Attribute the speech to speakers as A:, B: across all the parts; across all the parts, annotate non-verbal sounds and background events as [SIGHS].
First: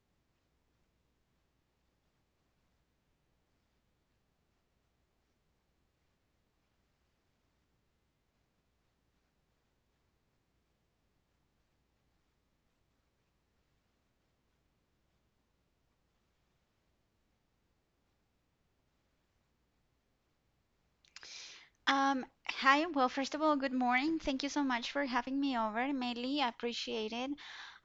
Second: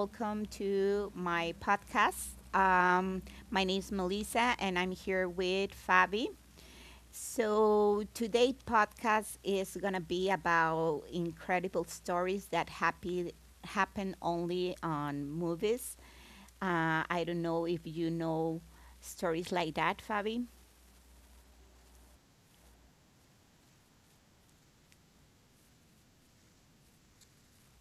A: welcome to my podcast. Um, my name is Melissa, and I'm here with Fabi. So, today's podcast is going to be about incredible stories that happen only on movies. I don't know if you know stories like that, Fabi.
B: Hi. Well, first of all, good morning. Thank you so much for having me over, Melly. I appreciate it.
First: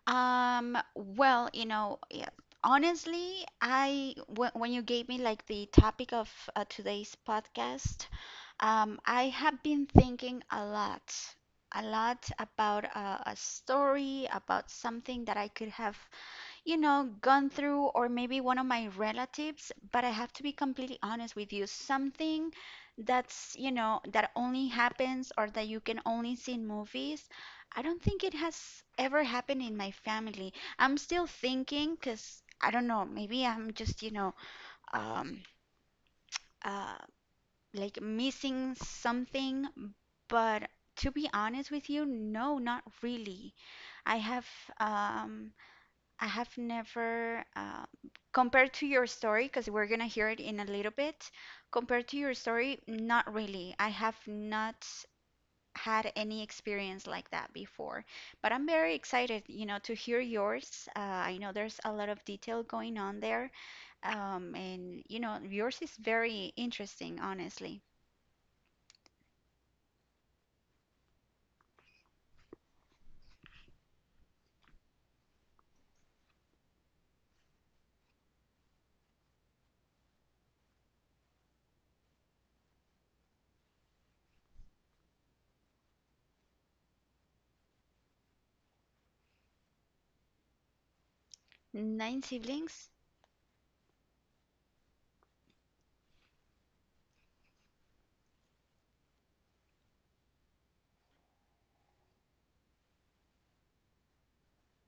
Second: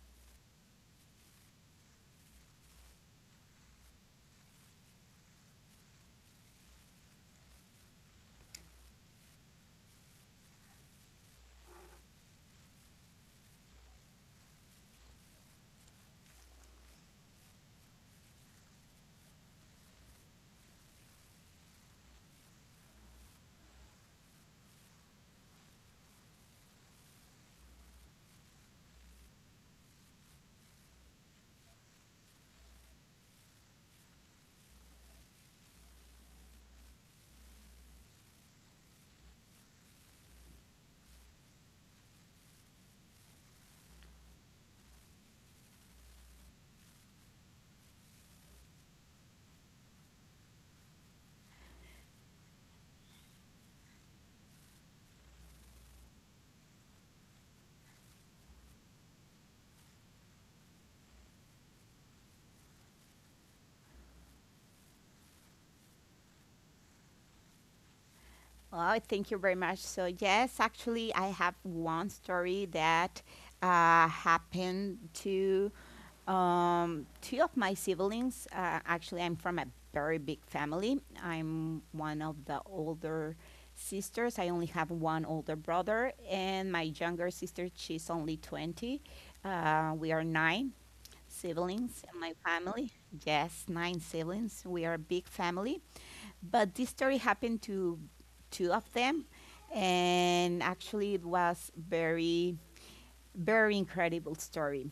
B: Um, well, you know, yeah, Honestly, when you gave me like the topic of today's podcast, I have been thinking a lot about a story, about something that I could have gone through, or maybe one of my relatives, but I have to be completely honest with you. Something that only happens or that you can only see in movies, I don't think it has ever happened in my family. I'm still thinking, because I don't know, maybe I'm just, um, uh, like missing something, but to be honest with you, no, not really. I have, um, I have never, compared to your story, because we're gonna hear it in a little bit, compared to your story, not really. I have not had any experience like that before, but I'm very excited, you know, to hear yours. I know there's a lot of detail going on there, and you know, yours is very interesting, honestly.
A: Oh, thank you very much. So, yes, actually, I have one story that happened to two of my siblings. Actually, I'm from a very big family. I'm one of the older sisters. I only have one older brother, and my younger sister, she's only 20. We are nine siblings in
B: Nine
A: my
B: siblings?
A: family. Yes, nine siblings. We are a big family. But this story happened to two of them, and actually it was very, very incredible story.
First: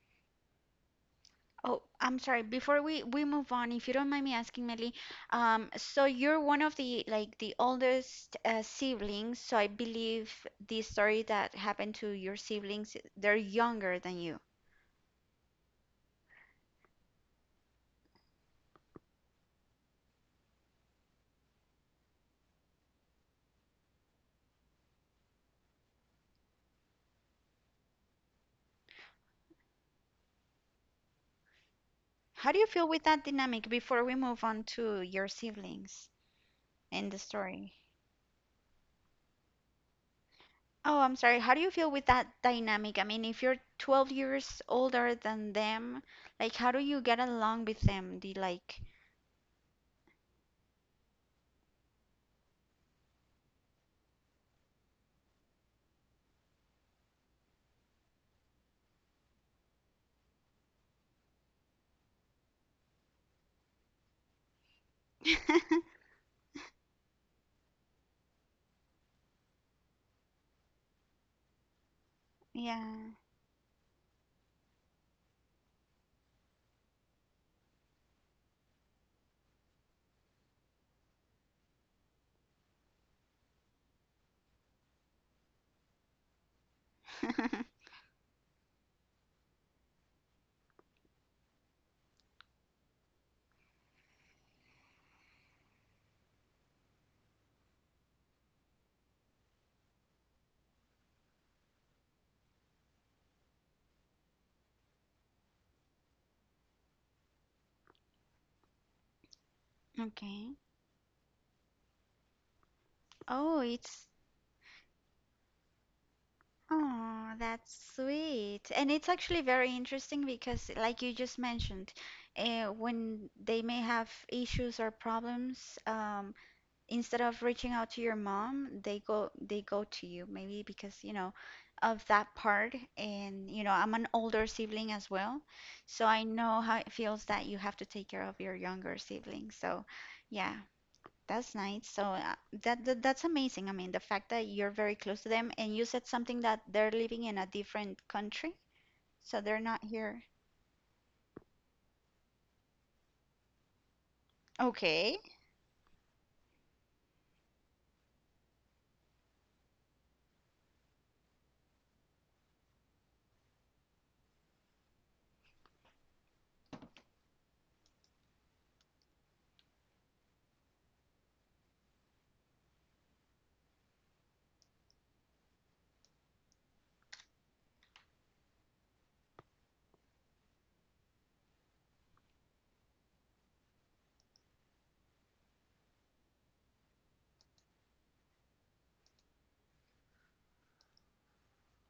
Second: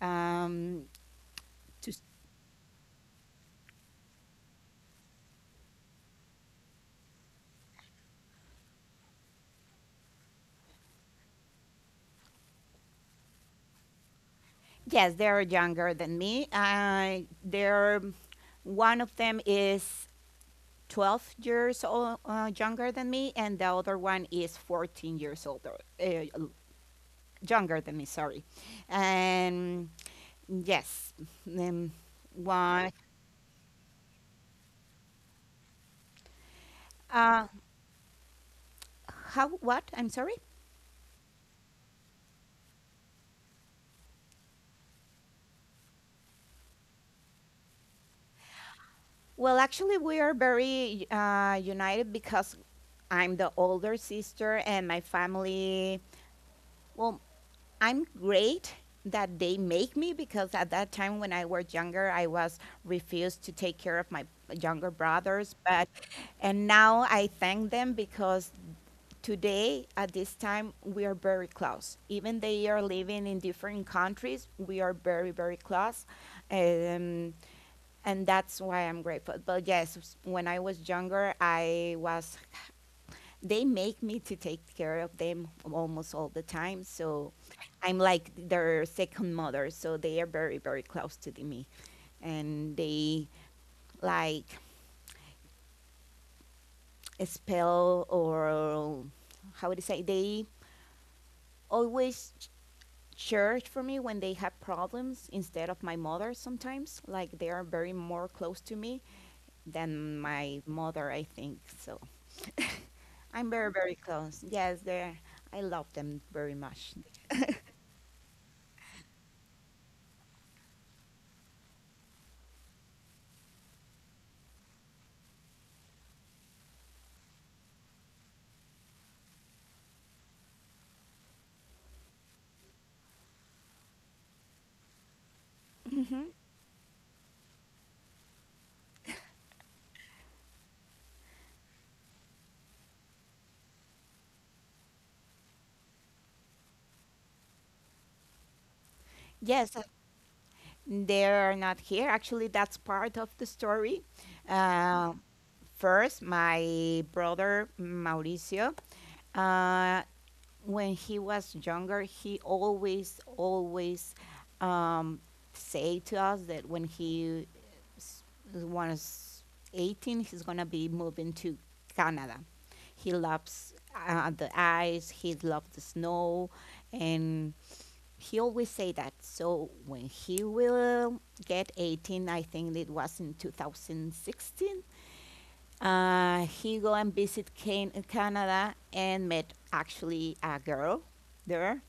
A: Um,
B: Oh,
A: to,
B: I'm sorry. Before we move on, if you don't mind me asking, Melly, so you're one of the like the oldest siblings, so I believe the story that happened to your siblings, they're younger than you.
A: yes, they are younger than me. They're one of them is 12 years old, younger than me, and the other one is 14 years older, younger than me. Sorry, and yes, um,
B: How do you feel
A: one.
B: with that dynamic before we move on to your siblings in the
A: Uh,
B: story?
A: how? What? I'm sorry.
B: Oh, I'm sorry. How do you feel with that dynamic? I mean, if you're 12 years older than them, like how do you get along with them? The like,
A: Well, actually, we are very united because I'm the older sister, and my family. Well, I'm great that they make me because at that time when I was younger, I was refused to take care of my younger brothers. But
B: [LAUGHS]
A: and now I thank them because today at this time we are very close. Even they are
B: yeah.
A: living in different countries, we are very very close. Um, and that's why I'm grateful. But yes, when I was younger, I was they make me to take care of them almost all the time, so
B: [LAUGHS]
A: I'm like their second mother, so they are very very close to me, and they like spell or how would you say they always church for me when they have problems, instead of my mother. Sometimes like they are very more close to me than
B: Okay.
A: my mother, I think so. I'm
B: Oh,
A: very, very
B: it's
A: close. Yes, they're, I love them very much.
B: oh, that's sweet. And it's actually very interesting because, like you just mentioned, when they may have issues or problems, instead of reaching out to your mom, they go to you. Maybe because, you know, of that part. And, you know, I'm an older sibling as well, so I know how it feels that you have to take care of your younger sibling. So, yeah. That's nice. So that's amazing. I mean, the fact that you're very close to them and you said something that they're living in a different country, so they're not
A: Yes,
B: here.
A: they're not here. Actually, that's part of the story. Uh,
B: Okay.
A: First, my brother Mauricio. Uh, when he was younger, he always, always um, say to us that when s- was 18, he's gonna be moving to Canada. He loves the ice. He loves the snow, and he always say that. So when he will get 18, I think it was in 2016. He go and visit Canada and met actually a girl there.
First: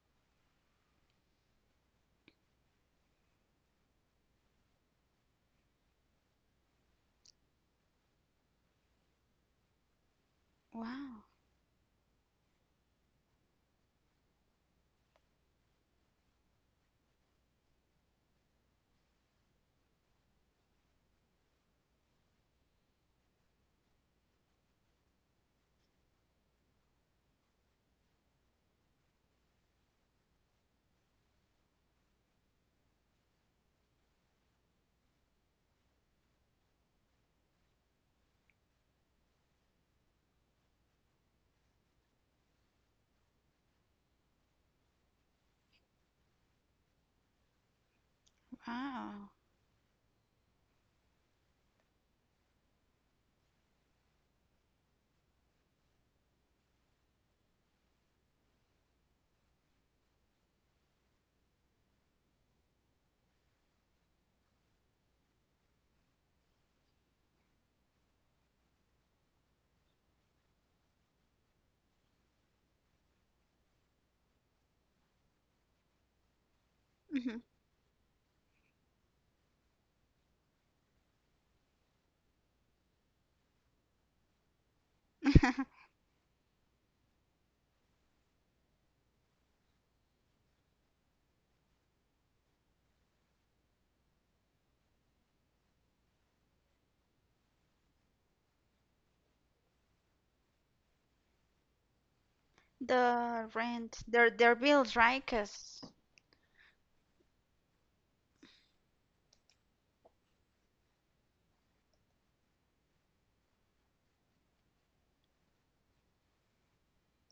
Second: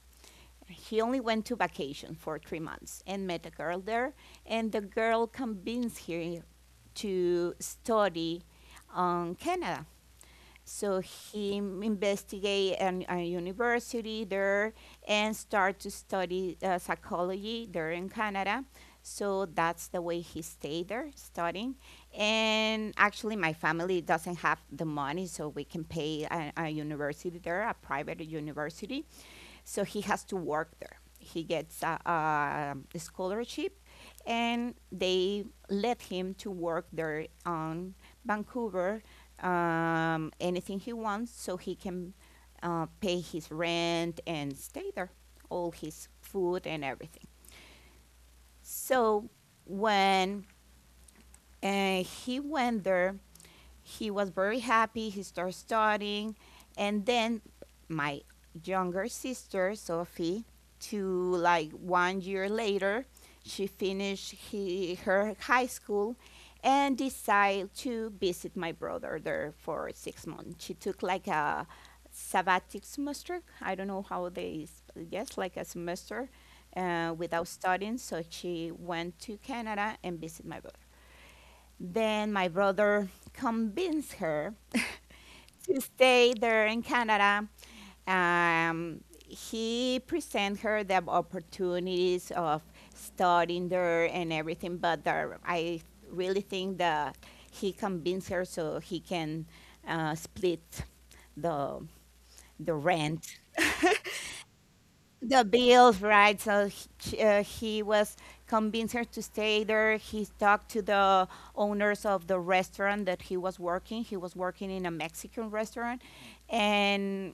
A: He only went to vacation for 3 months and met a girl there, and the girl convinced him to study on Canada. So
B: Wow.
A: investigate a university there and start to study psychology there in Canada. So that's the way he stayed there studying. And actually, my family doesn't have the money, so we can pay a university there, a private university. So he has to work there. He gets a scholarship, and they let him to work there on Vancouver anything he wants so he can pay his rent and stay there, all his food and everything.
B: Wow.
A: So when he went there, he was very happy. He started studying, and then my younger sister Sophie, to like one year later, she finished her high school and decided to visit my brother there for 6 months. She took like a sabbatic semester. I don't know how they yes, like a semester
B: Mhm.
A: without studying. So she went to Canada and visit my brother. Then my brother convinced her to
B: [LAUGHS]
A: stay there in Canada. Um, he presented her the opportunities of studying there and everything, but there, I really think that he convinced her so he can split the the rent.
B: The rent, their bills, right?
A: The
B: 'Cause
A: bills, right? So he was convinced her to stay there. He talked to the owners of the restaurant that he was working. He was working in a Mexican restaurant, and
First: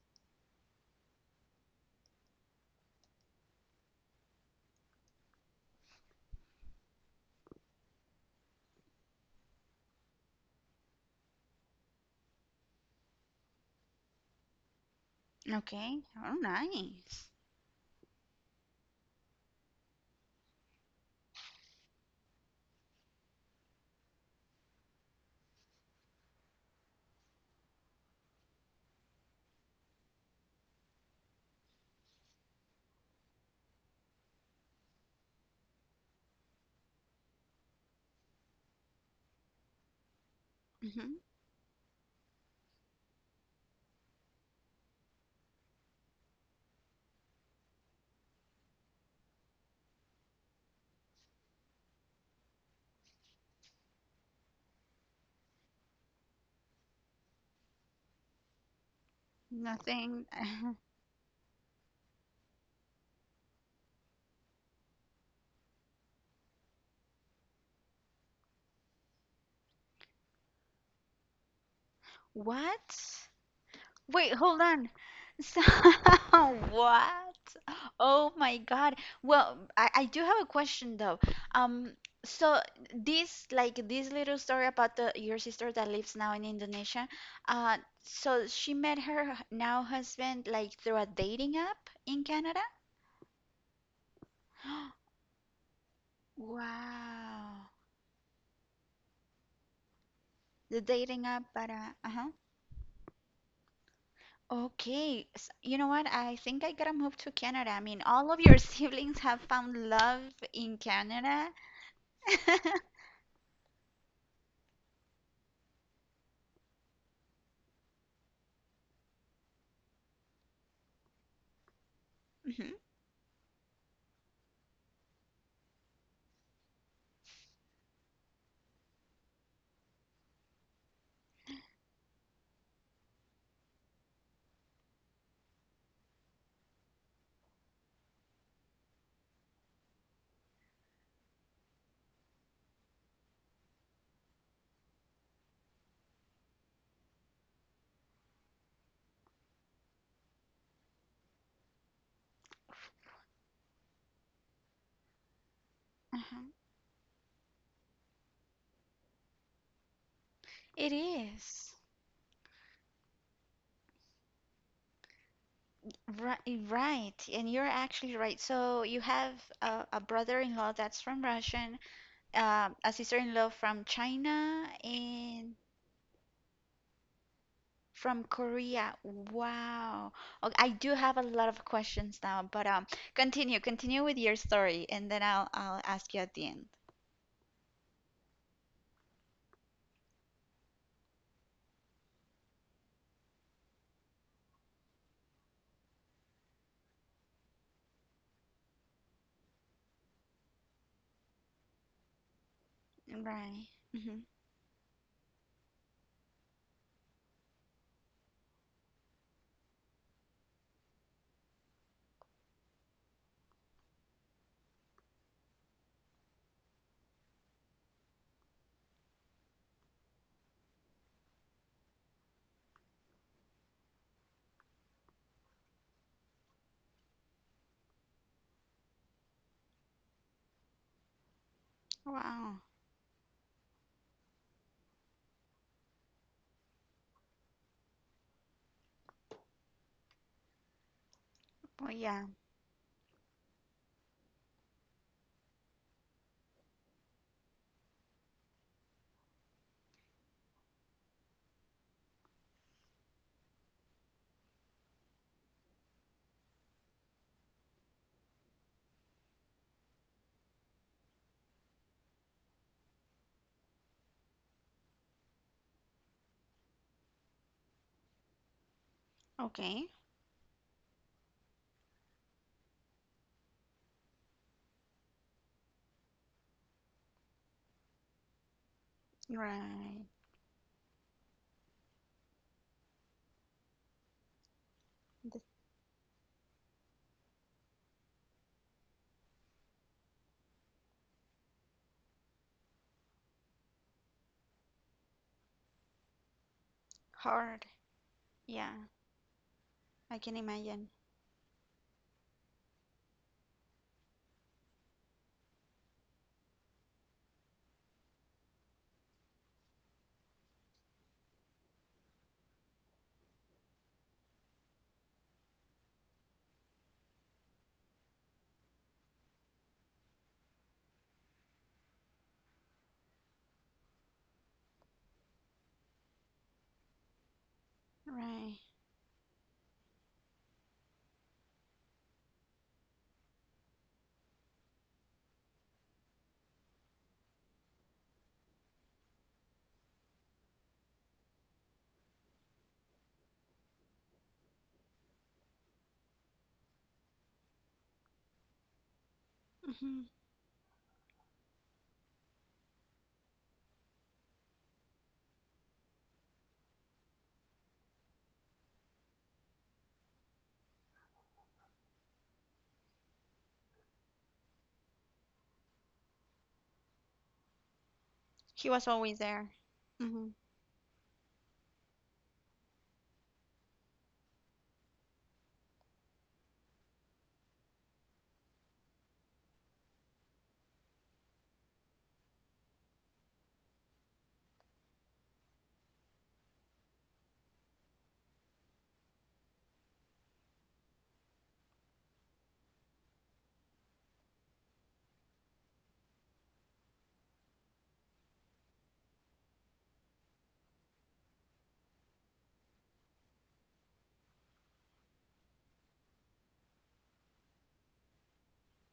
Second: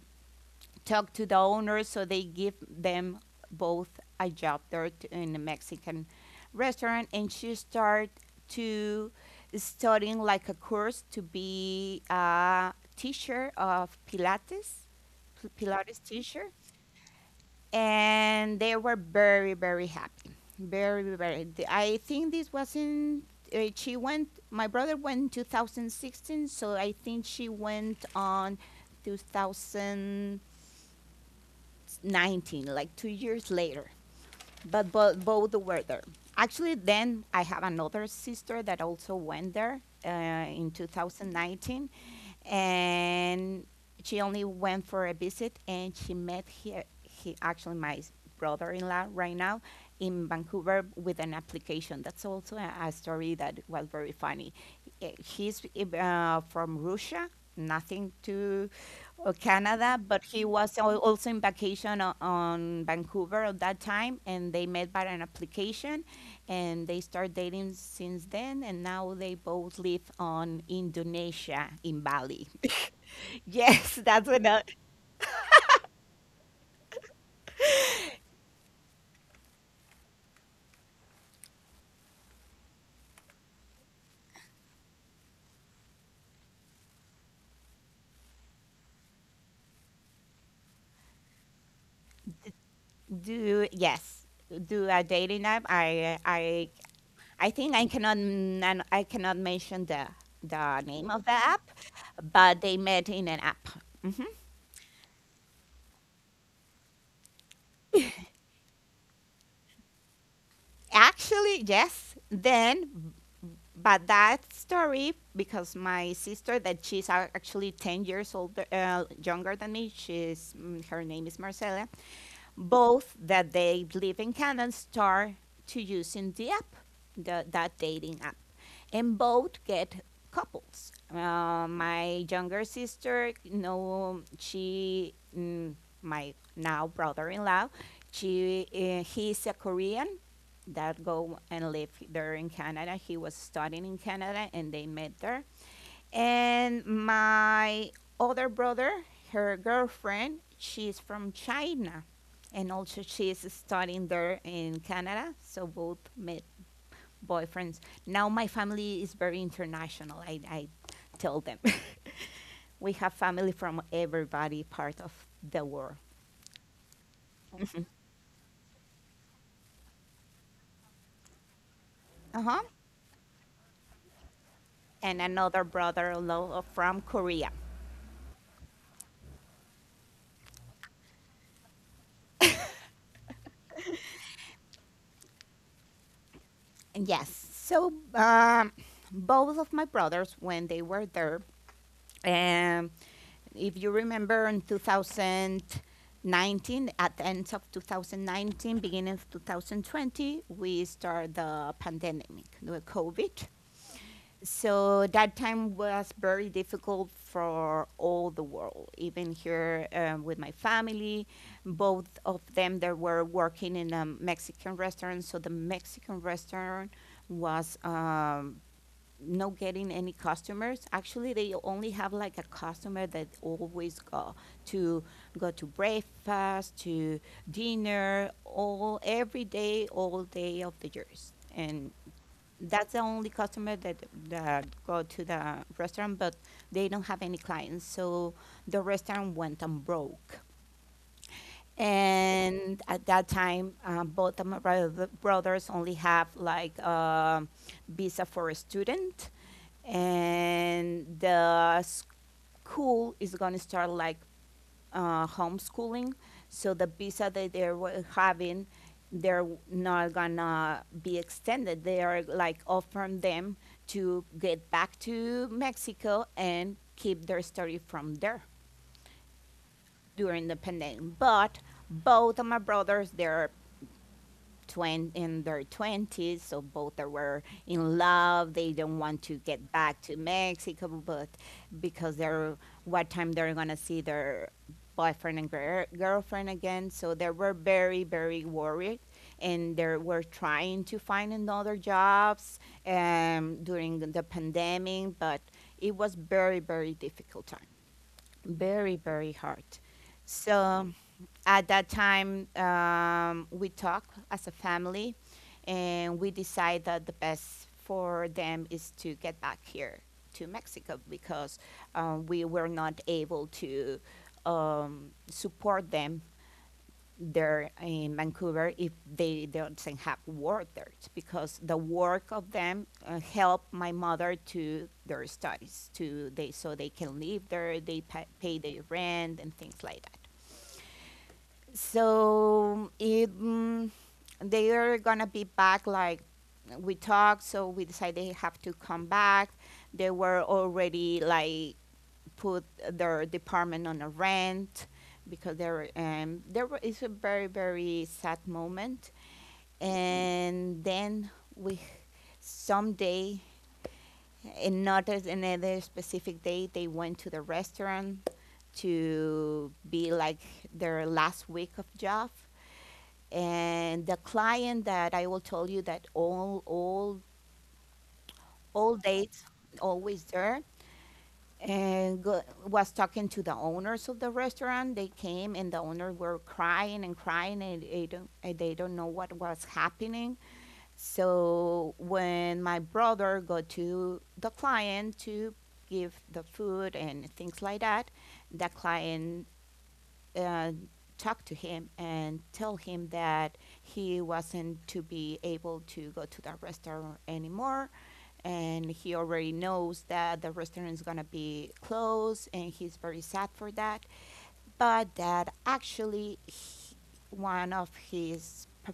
A: talked to the owners so they give them both a job there in a Mexican restaurant. And she started to studying like a course to be a teacher of Pilates,
B: okay.
A: Pilates
B: Oh,
A: teacher,
B: nice.
A: and they were very very happy, very very I think this was not she went my brother went in 2016, so I think she went on 2019, like 2 years later, but both were there. Actually, then I have another sister that also went there in
B: Hmm.
A: 2019, and she only went for a visit and she met he actually my brother-in-law right now in Vancouver with an application. That's also a story that was very funny. He's from Russia, nothing to Canada, but
B: Nothing.
A: he
B: [SIGHS] [LAUGHS]
A: was also in vacation on Vancouver at that time, and they met by an application and they start dating since then, and now they both live on Indonesia, in Bali.
B: What?
A: [LAUGHS] Yes, that's
B: Wait,
A: what
B: hold
A: I
B: on. [LAUGHS] So [LAUGHS] what? Oh my God. Well, I do have a question though. Um, so this like this little story about the your sister that lives now in Indonesia. Uh, so she met her now husband like through a dating app in Canada.
A: do. Yes, do a
B: [GASPS]
A: dating app. I
B: Wow.
A: think I cannot I cannot mention
B: The
A: the name of
B: dating
A: the
B: app,
A: app,
B: but uh-huh.
A: but they met in an app. Mhm.
B: Okay. S you know what? I think I gotta move to Canada. I mean, all of your [LAUGHS] siblings have found love in Canada.
A: Actually, yes.
B: [LAUGHS]
A: Then, but that story, because my sister that she's actually 10 years older younger than me, she's her name is Marcela,
B: Mhm.
A: both that they live in Canada start to using the app, that dating app, and both get couples. My younger sister, you know, my now brother-in-law, he's a Korean that go and live there in Canada. He was studying in Canada, and they met there. And my other brother, her girlfriend, she's from China. And also she is studying there in Canada. So both met
B: Uh-huh.
A: boyfriends. Now my family is very international. I
B: It
A: tell them.
B: is.
A: [LAUGHS] We have family from everybody part of the world.
B: Right, right, and you're actually right. So you have a brother-in-law that's from Russian,
A: Uh-huh.
B: a sister-in-law from China,
A: And
B: and
A: another brother-in-law from Korea.
B: from Korea. Wow. Okay, I do have a lot of questions now, but continue with your story, and then I'll ask you at the end.
A: Yes. So both of my brothers, when they were there, Um, if you remember in 2019, at the end of 2019, beginning of 2020, we started the pandemic, the COVID.
B: Right. Hmm.
A: So that time was very difficult for all the world, even here with my family. Both of them, they were working in a Mexican restaurant, so the Mexican restaurant was no getting any customers. Actually, they only have like a customer that always go to go to breakfast, to dinner, all every day, all day of the years. And
B: Wow.
A: that's the only customer that that go to the restaurant, but they don't have any clients. So the restaurant went and broke.
B: Oh yeah.
A: And at that time, both of my brothers only have like a visa for a student, and the school is going to start like homeschooling. So the visa that they're having, they're not gonna be extended. They are like offering them to get back to Mexico and keep their study from there
B: Okay.
A: during the pandemic. But both of my brothers, they're in their 20s, so both they were in love. They don't want to get back
B: Right.
A: to Mexico, but because they're what time they're gonna see their boyfriend and girlfriend again. So they were very, very worried. And they were trying to find another jobs during the pandemic, but it was very, very difficult time,
B: Hard. Yeah,
A: very very hard.
B: I can
A: So
B: imagine.
A: at that time, we talk as a family and we decide that the best for them is to get back here to Mexico because we were not able to support them there in Vancouver if they do not have water, because the work of them helped my mother to their studies to they so they can live there, they pay
B: Right.
A: their rent and things like that. So it, they are gonna be back like we talked, so we decided they have to come back. They were already like put their department on a rent because there there is a very very sad moment.
B: Hmm.
A: And then we someday and not as another specific day they went to the restaurant to be like their last week of job. And the client that I will tell you that all
B: He was
A: all
B: always
A: dates
B: there.
A: always
B: Hmm.
A: there and go, was talking to the owners of the restaurant. They came and the owners were crying and crying and they don't know what was happening. So when my brother got to the client to give the food and things like that, the client uh, talk to him and tell him that he wasn't to be able to go to the restaurant anymore, and he already knows that the restaurant is going to be closed and he's very sad for that. But that actually one of his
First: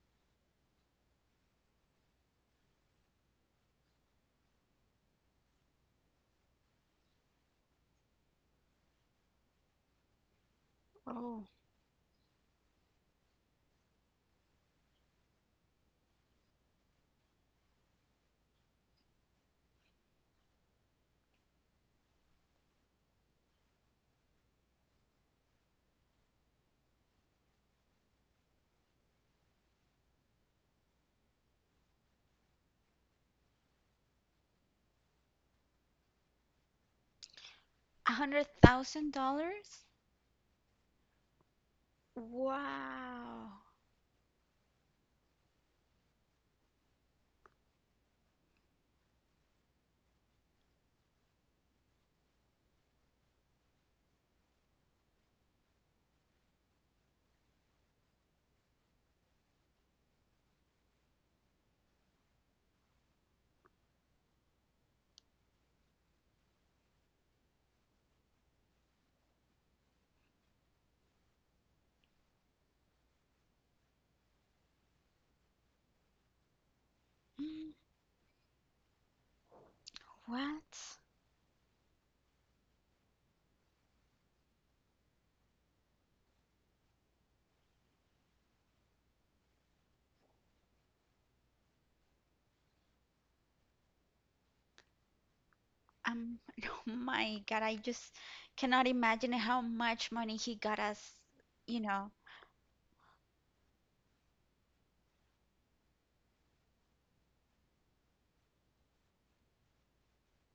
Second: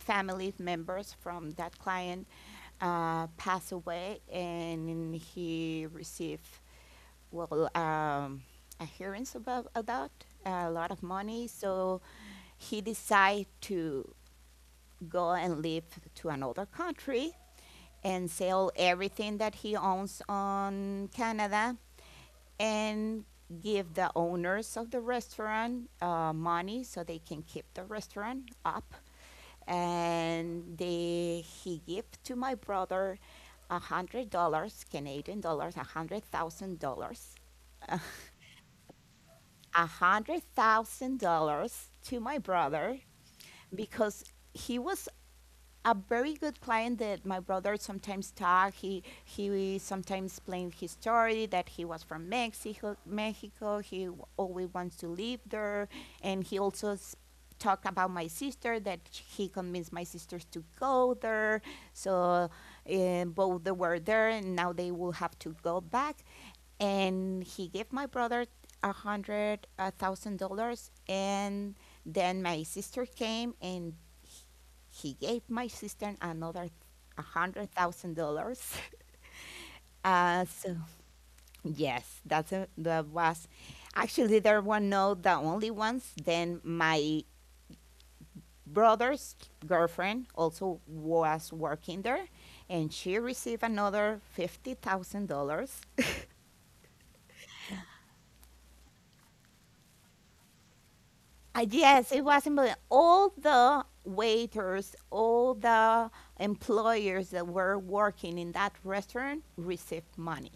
A: family members from that client passed away and he received well, adherence about a lot of
B: Oh.
A: money. So he decided to go and live to another country and sell everything that he owns on Canada and give the owners of the restaurant money so they can keep the restaurant up. And he gave to my brother $100, Canadian dollars, a hundred thousand dollars
B: A hundred thousand
A: a
B: dollars?
A: hundred thousand dollars to my brother
B: Wow.
A: because he was a very good client that my brother sometimes talked. He sometimes explained his story that he was from Mexico. He always wants to live there, and he talked about my sister, that he convinced my sisters to go there. So both they were there, and now they will have to go back, and he gave my brother a hundred $1,000. And then my sister came and h- he gave my sister another a hundred
B: Mm.
A: thousand dollars [LAUGHS] So
B: What?
A: yes, that was actually — there were no the only ones. Then my brother's girlfriend also was working there, and she received another $50,000.
B: Um, [LAUGHS] oh my God, I just cannot imagine how much money he got us, you know.
A: Yes, it was important. All the waiters, all the employers that were working in that restaurant received money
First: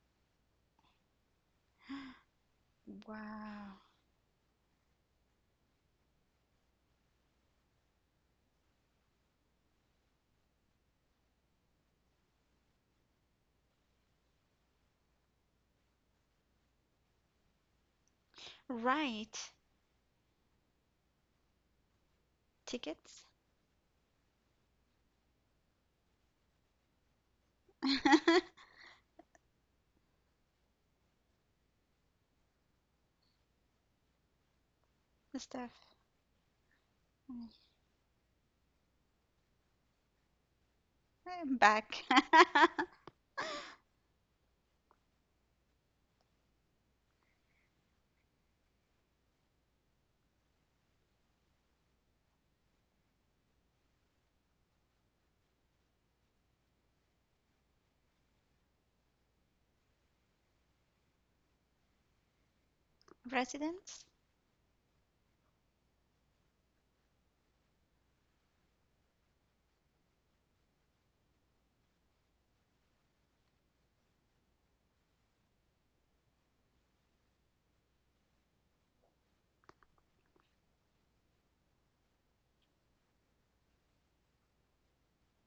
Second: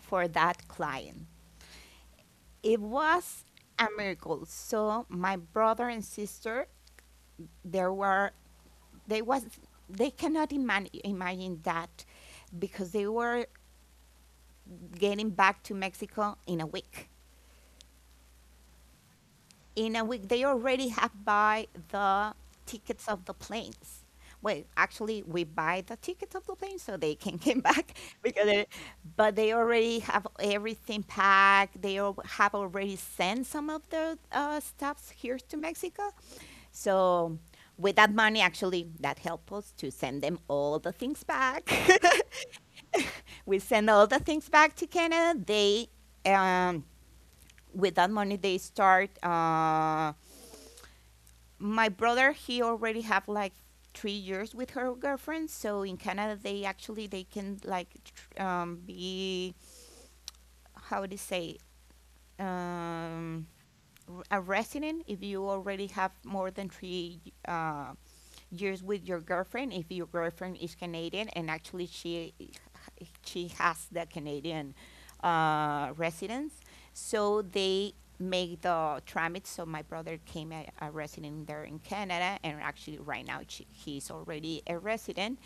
A: for that client. It was
B: Wow.
A: a miracle. So my brother and sister, there were they was they cannot imagine that, because they were getting back to Mexico in a week.
B: Right.
A: In a week they already have buy the tickets of
B: Tickets?
A: the planes. Well, actually we buy the tickets of the plane so they can come back, [LAUGHS] because
B: [LAUGHS]
A: they — but they already have everything packed. They have already sent some of their stuffs here to
B: Stuff.
A: Mexico. So
B: Mm,
A: with that money, actually, that helped us to send them all the things
B: I'm
A: back.
B: back. [LAUGHS]
A: [LAUGHS] We send all the things back to Canada. They um, with that money they start my brother he already have like 3 years with her girlfriend, so in Canada they actually they can like be, how do you say, um,
B: Residence?
A: a resident if you already have more than 3 uh, years with your girlfriend, if your girlfriend is Canadian. And actually she has the Canadian residence. So they made the tramit. So my brother came a resident there in Canada, and actually right now she, he's already a resident.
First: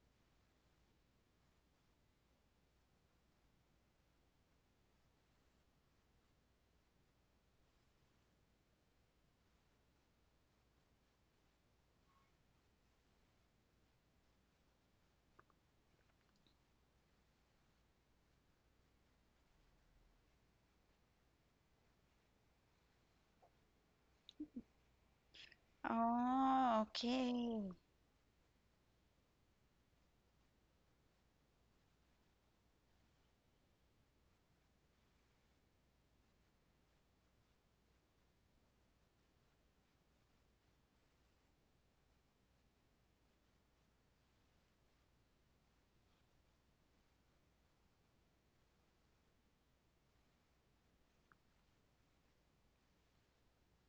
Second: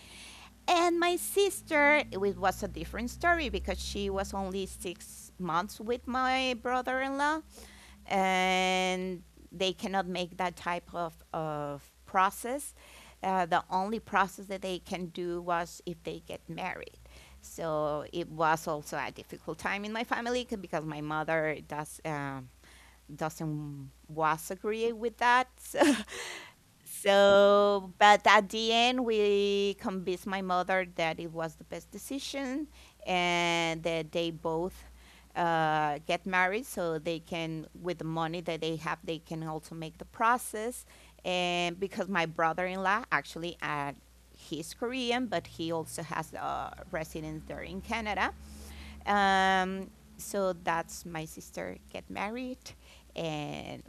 A: And my sister, it was a different story because she was only 6 months with my brother-in-law, and they cannot make that type of process. The only process that they can do was if they get married. So it was also a difficult time in my family because my mother doesn't was agree with that. [LAUGHS] So
B: Oh, okay.
A: so, but at the end, we convinced my mother that it was the best decision, and that they both get married so they can, with the money that they have, they can also make the process. And because my brother in law actually, he's Korean, but he also has residence there in Canada. Um, so that's my sister get married, and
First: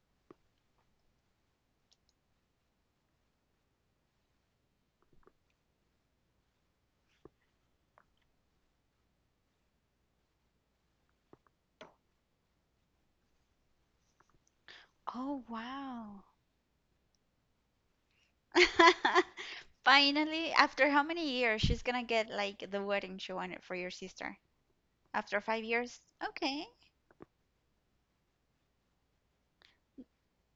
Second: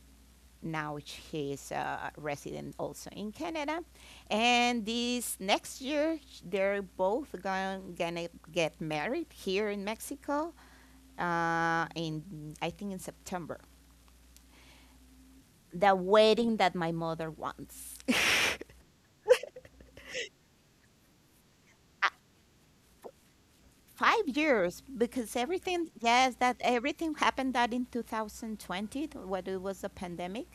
A: now she is a resident also in Canada. And this next year, they're both going gonna get married here in Mexico. In, I think in September,
B: Oh,
A: the
B: wow.
A: wedding that my mother wants. [LAUGHS]
B: [LAUGHS] Finally, after how many years, she's gonna get like the wedding she wanted for your
A: Five
B: sister.
A: years because
B: After five
A: everything,
B: years?
A: yes, that
B: Okay,
A: everything happened that in 2020, when it was a pandemic.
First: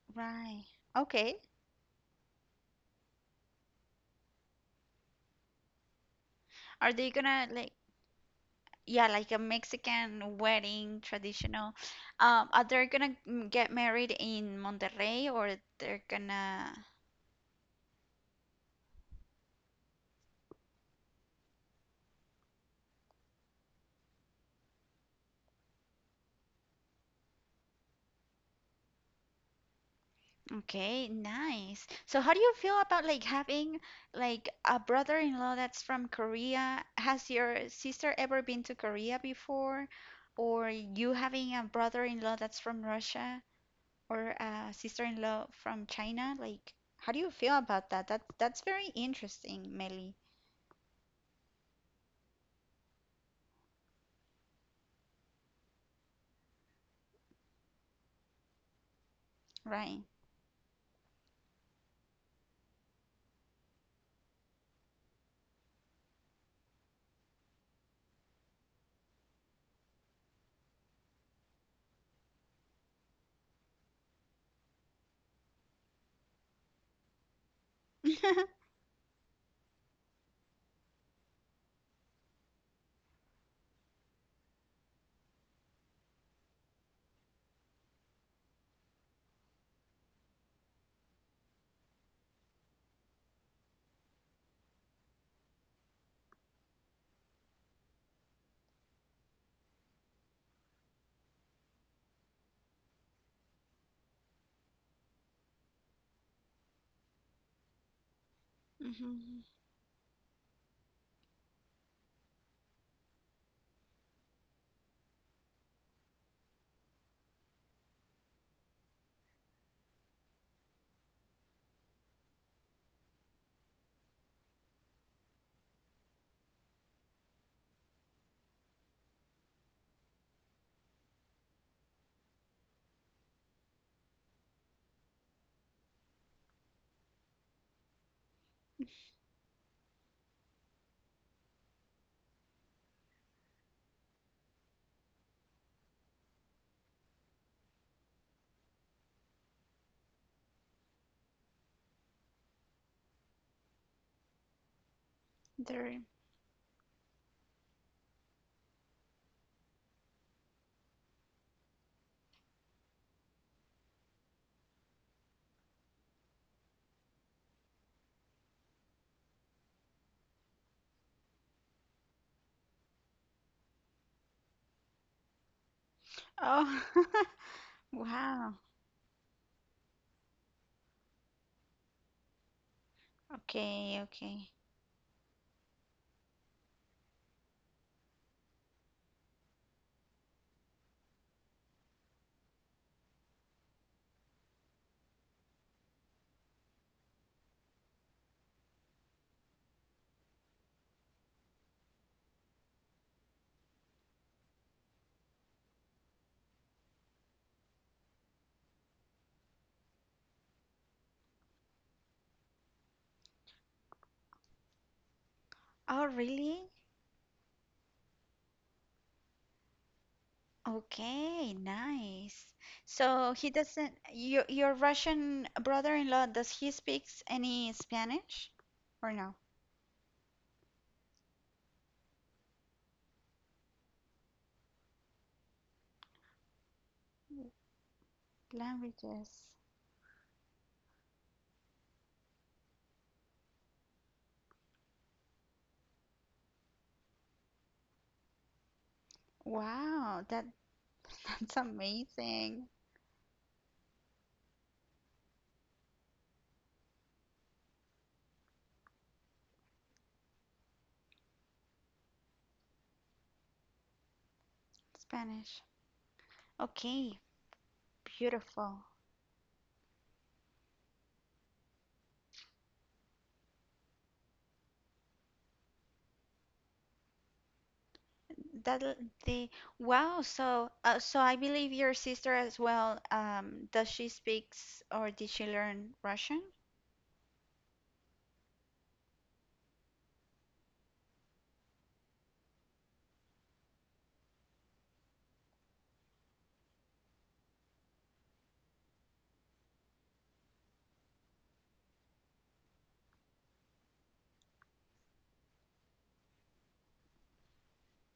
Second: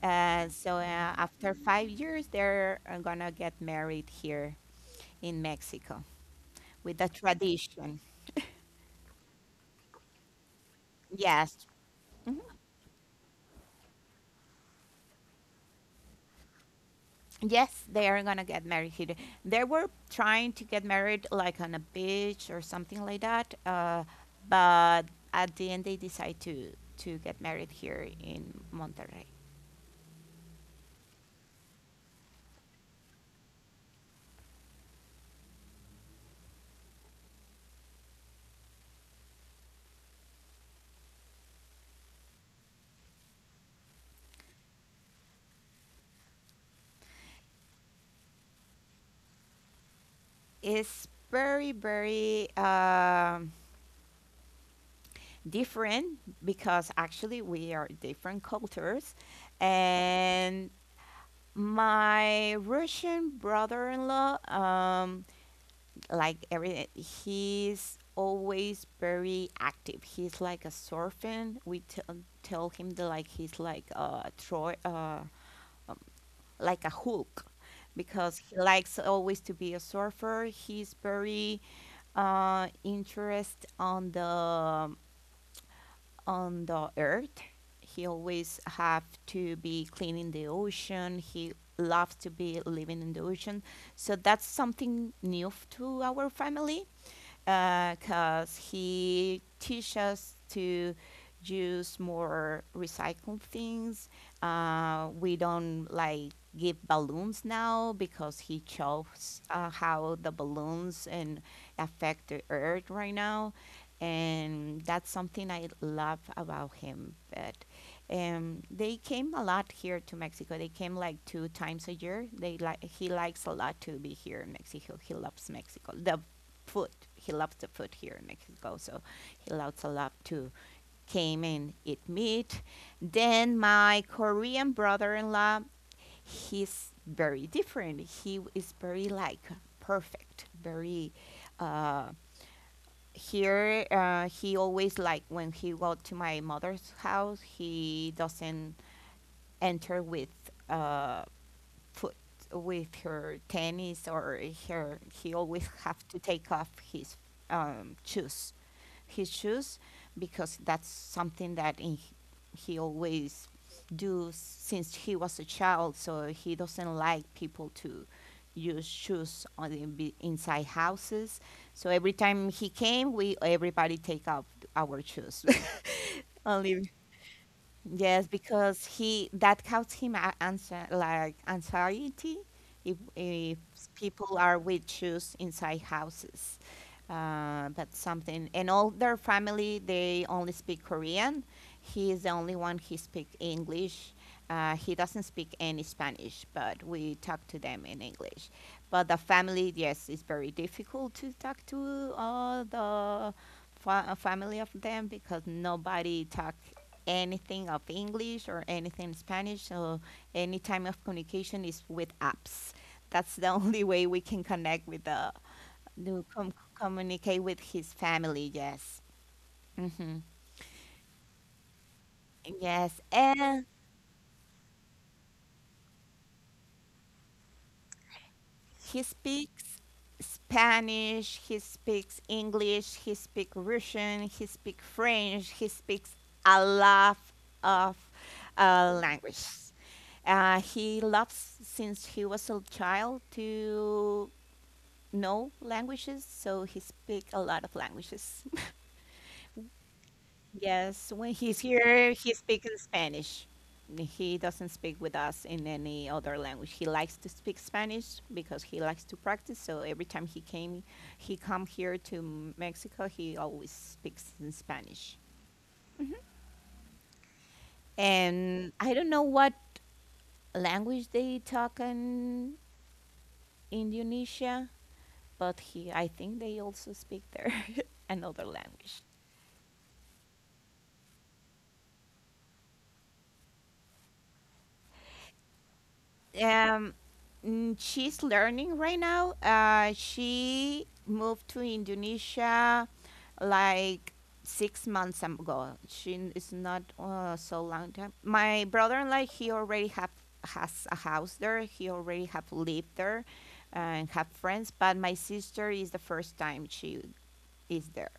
A: Uh,
B: right.
A: so uh,
B: Okay.
A: after 5 years, they're gonna get married here in Mexico.
B: Are
A: With the
B: they gonna like
A: tradition.
B: yeah, like a Mexican wedding
A: Yes.
B: traditional? Are they gonna mm, get married in Monterrey or they're gonna
A: Yes, they are gonna get married here. They were trying to get married like on a beach or something like that, but at the end they decide to get married here in Monterrey.
B: okay, nice. So how do you feel about like having like a brother-in-law that's from Korea? Has your sister ever been to Korea before? Or you having a brother-in-law that's from Russia? Or a sister-in-law from China. Like, how do you feel about that? That that's very interesting, Melly.
A: It's very very different, because actually we are different cultures,
B: Right.
A: and my Russian brother-in-law, um, like everything. He's always very active. He's like a surfing. We tell him that like he's like a Troy, like a Hulk, because he
B: [LAUGHS]
A: likes always to be a surfer. He's very interest on the, on the earth. He always have to be cleaning the ocean. He loves to be living in the ocean. So that's something new to our family, because he teaches us to use more recycled things. We don't like give balloons now, because he chose
B: Hmm.
A: how the balloons and affect the earth right now, and that's something I love about him. But they came a lot here to Mexico. They came like 2 times a year. They like, he likes a lot to be here in Mexico. He loves Mexico. The food. He loves the food here in Mexico, so he loves a lot to came and eat meat. Then my Korean brother-in-law, he's very different. He is very like perfect, very. Uh, here he always like, when he go to my mother's house, he doesn't enter with. Uh, foot with her tennis or her, he always
B: There.
A: have to take off his shoes, his shoes, because that's something that in, he always do since he was a child, so he doesn't like people to use shoes on the inside houses. So every time he came we everybody take off our shoes. [LAUGHS]
B: Oh,
A: Only
B: [LAUGHS]
A: yes,
B: wow.
A: because he, that caused him answer, like anxiety, if
B: Okay,
A: people
B: okay.
A: are with shoes inside houses. But something — and all their family they only speak Korean. He is the only one, he speak English. He doesn't speak any Spanish, but we talk to them in English. But the family, yes, it's very difficult to talk to all the family of them, because nobody talk anything of English or anything in Spanish. So any time of communication is with apps. That's the [LAUGHS] only way we can connect with the,
B: Oh,
A: to
B: really?
A: communicate with his family. Yes. Hmm.
B: Okay, nice.
A: Yes,
B: So he
A: and
B: doesn't, your Russian brother-in-law, does he speaks any Spanish
A: he
B: or no?
A: speaks Spanish, he speaks English, he speaks Russian, he speaks French, he speaks a lot of
B: Languages.
A: languages. He loves since he was a child to know languages, so he speak a lot of languages. [LAUGHS]
B: Wow, that
A: Yes,
B: [LAUGHS]
A: when
B: that's
A: he's here, he speaks
B: amazing.
A: Spanish. He doesn't speak with us in any other language. He likes to speak Spanish because he likes to practice. So every time he came, he come here to Mexico, he always speaks in Spanish.
B: Spanish. Okay,
A: And
B: beautiful.
A: I don't know what language they talk in Indonesia, but he, I think they also speak their [LAUGHS] another
B: That l-
A: language.
B: the wow. So, so I believe your sister as well. Does she speaks or did she learn Russian?
A: um she's learning right now. She moved to Indonesia like 6 months ago. She is not so long time. My brother in law he already have, has a house there. He already have lived there and have friends. But my sister is the first time she is there.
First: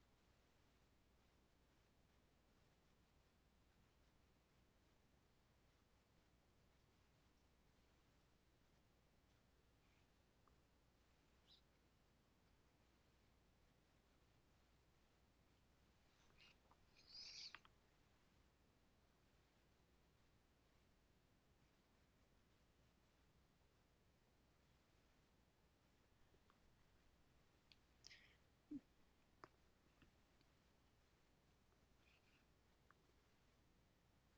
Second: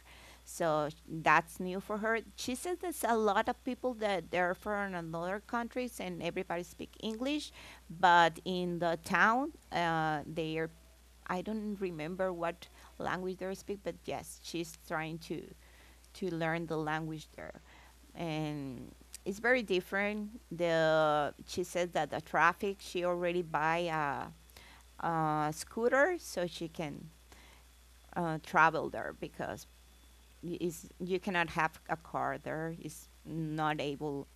A: So that's new for her. She says there's a lot of people that they're from another countries and everybody speak English, but in the town, they are, I don't remember what language they speak, but yes, she's trying to learn the language there, and it's very different. The, she says that the traffic, she already buy a scooter so she can travel there, because is you cannot have a car there. It's not able.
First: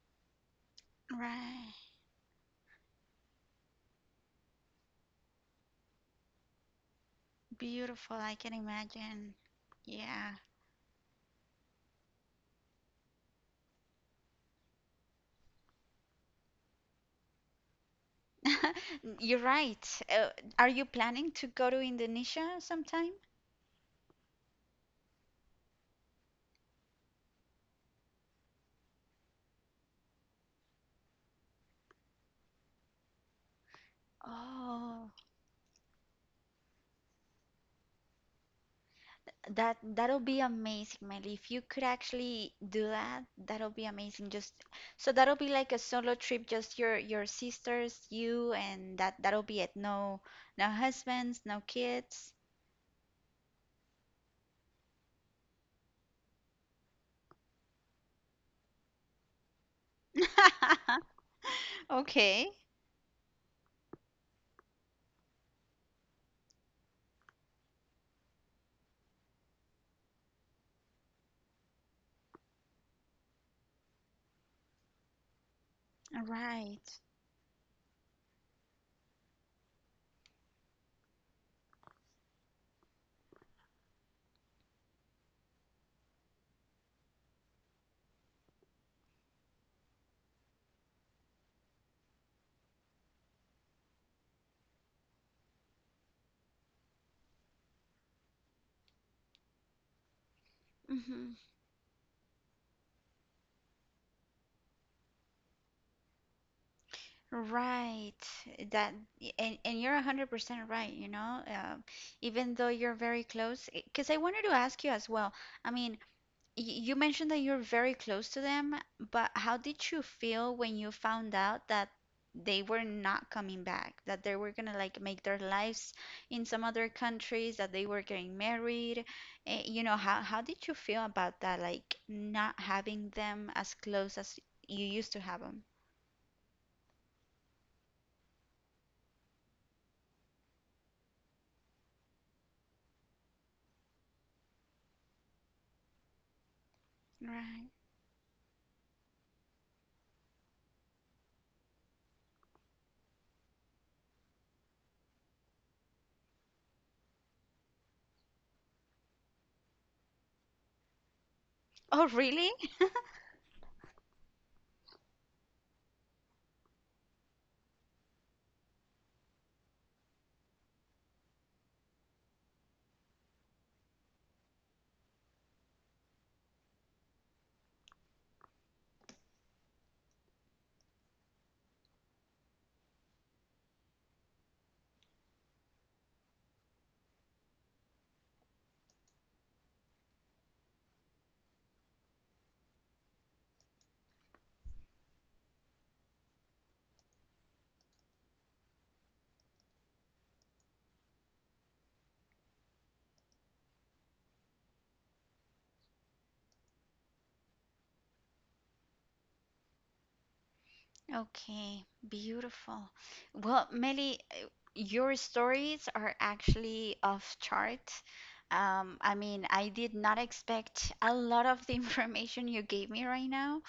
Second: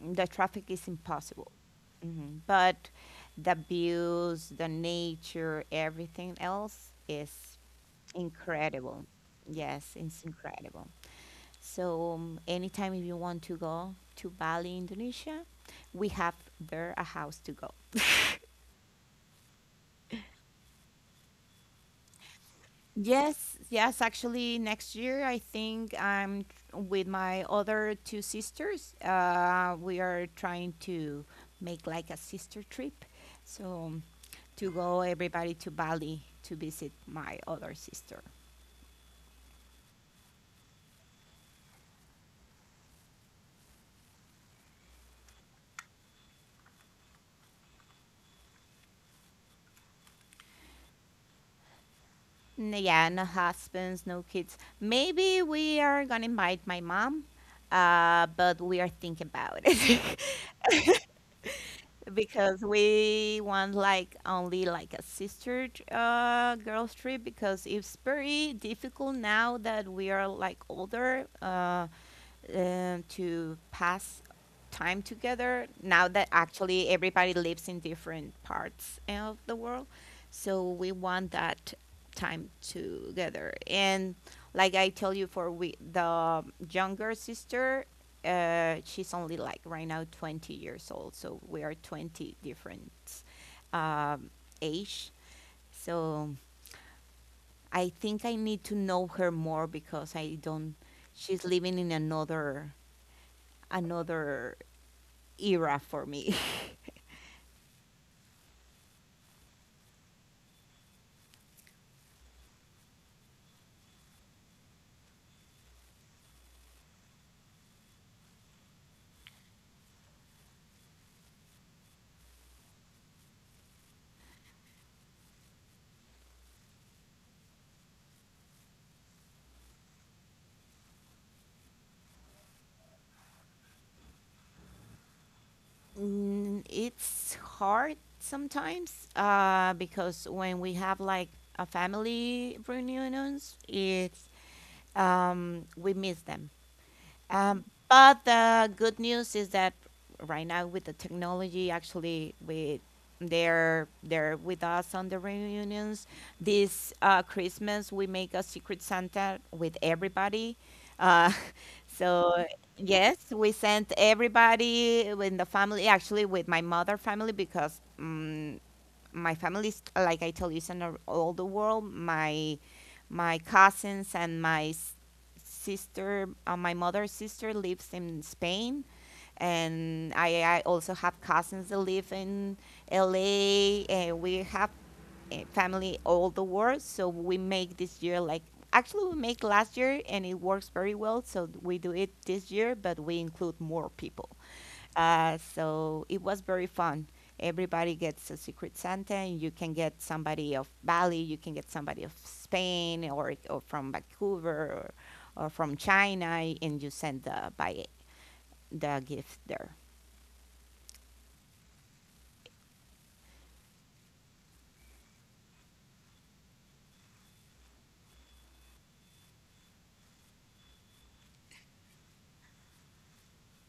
A: The traffic is impossible.
B: Right.
A: Mhm. But the views, the nature, everything else is
B: Beautiful. I can
A: incredible.
B: imagine.
A: Yes, it's
B: Yeah.
A: incredible. So anytime if you want to go to Bali, Indonesia, we have there a house to go.
B: [LAUGHS] You're right. Are you planning to go to Indonesia sometime?
A: Yes, yes, actually, next year I think with my other two sisters. We are trying to make like a sister trip. So, to go
B: Oh.
A: everybody to Bali to visit my other sister.
B: That that'll be amazing, Melly. If you could actually do that, that'll be amazing. Just so that'll be like a solo trip, just your sisters, you, and that that'll be it. No, no husbands, no kids.
A: Yeah, no husbands, no kids. Maybe we are gonna invite my mom, but we are thinking about it. [LAUGHS]
B: [LAUGHS] Okay.
A: Because we want like only like a girls trip, because it's very difficult now that we are like older to pass time together, now that actually
B: Right.
A: everybody lives in different parts of the world, so we want that time together. And like I tell you, for we the younger sister, she's only like right now 20 years old, so we are 20 different um, age. So I think I need to know her more, because I don't.
B: Hmm.
A: She's living in another, another era for me. [LAUGHS]
B: Right. That and you're 100% right, you know. Even though you're very close, because I wanted to ask you as well. I mean, Y- you mentioned that you're very close to them, but how did you feel when you found out that they were not coming back, that they were gonna like make their lives in some other countries, that they were getting married? Eh, you know, how did you feel about that, like not having them as close as you used to have them?
A: Mm, it's hard sometimes because when we have like a family reunions, it's we miss them.
B: Right.
A: But the good news is that right now with the technology, actually, we, they're with us on the reunions. This Christmas, we make a secret Santa with everybody. Uh, [LAUGHS]
B: Oh,
A: so
B: really?
A: yes, we sent everybody in the family, actually with my mother family, because my family's, like I tell you, is in all the world. My cousins and my sister, my mother's sister, lives in Spain, and I also have cousins that live in LA. And we have family all the world, so we make this year like, actually we make last year, and it works very well. So we do it this year, but we include more people. So it was very fun. Everybody gets a Secret Santa, and you can get somebody of Bali, you can get somebody of Spain, or from Vancouver, or from China, and you send the by the gift there.
B: Okay, beautiful. Well, Melly, your stories are actually off chart. I mean, I did not expect a lot of the [LAUGHS] information you gave me right now.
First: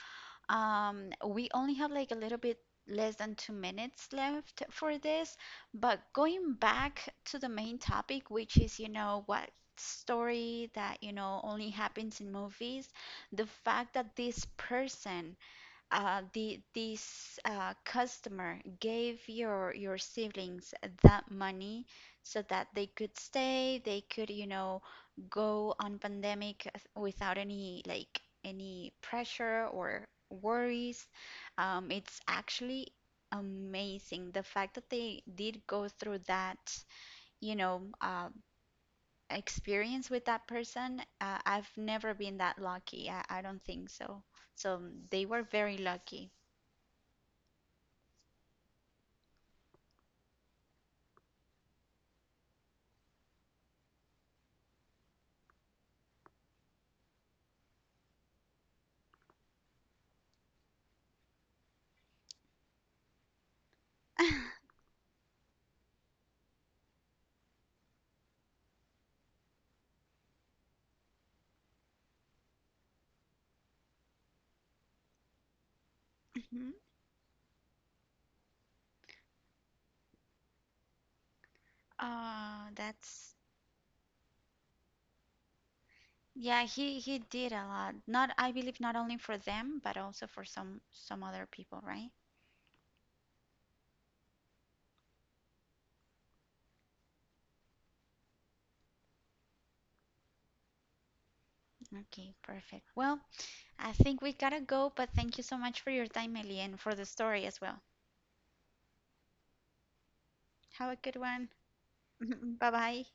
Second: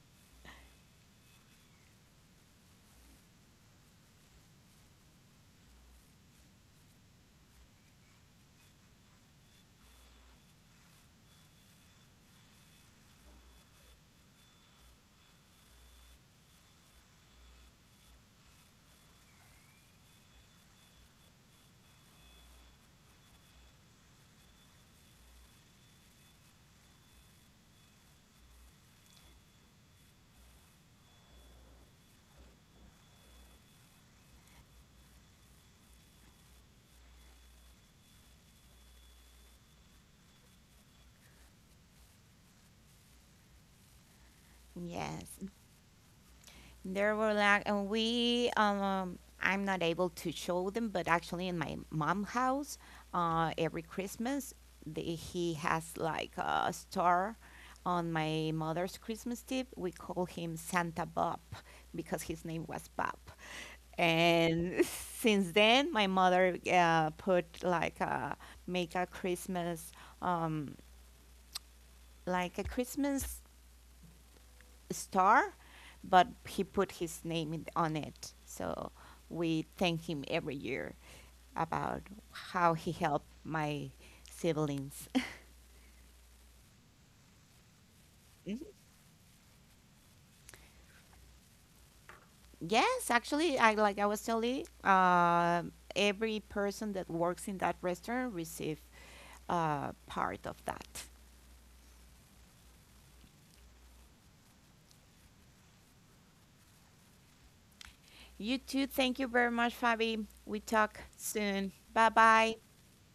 B: We only have like a little bit less than 2 minutes left for this, but going back to the main topic, which is, you know, what story that, you know, only happens in movies, the fact that this person the this customer gave your siblings that money so that they could stay, they could, you know, go on pandemic without any like any pressure or worries. It's actually amazing the fact that they did go through that, you know, experience with that person. I've never been that lucky. I don't think so. So they
A: Yes.
B: were very lucky.
A: There were like, and we, I'm not able to show them, but actually in my mom's house, every Christmas, the, he has like a star on my mother's Christmas tip. We call him Santa Bob because his name was Bob.
B: [LAUGHS]
A: And [LAUGHS] since then, my mother put like a, make a Christmas, um, like a Christmas star, but he
B: Mhm.
A: put his name in, on it. So we thank him every year about how he helped
B: That's
A: my siblings.
B: yeah, he did a lot. Not I believe not only for them, but also for some other people, right?
A: [LAUGHS] Yes, actually, I like I was telling, every person that works in that restaurant receive part of that.
B: Okay, perfect. Well, I think we gotta go, but thank you so much for your time, Ellie, and for the story as well.
A: You too. Thank you very much, Fabi. We
B: Have a
A: talk
B: good one.
A: soon. Bye bye.
B: [LAUGHS] Bye bye.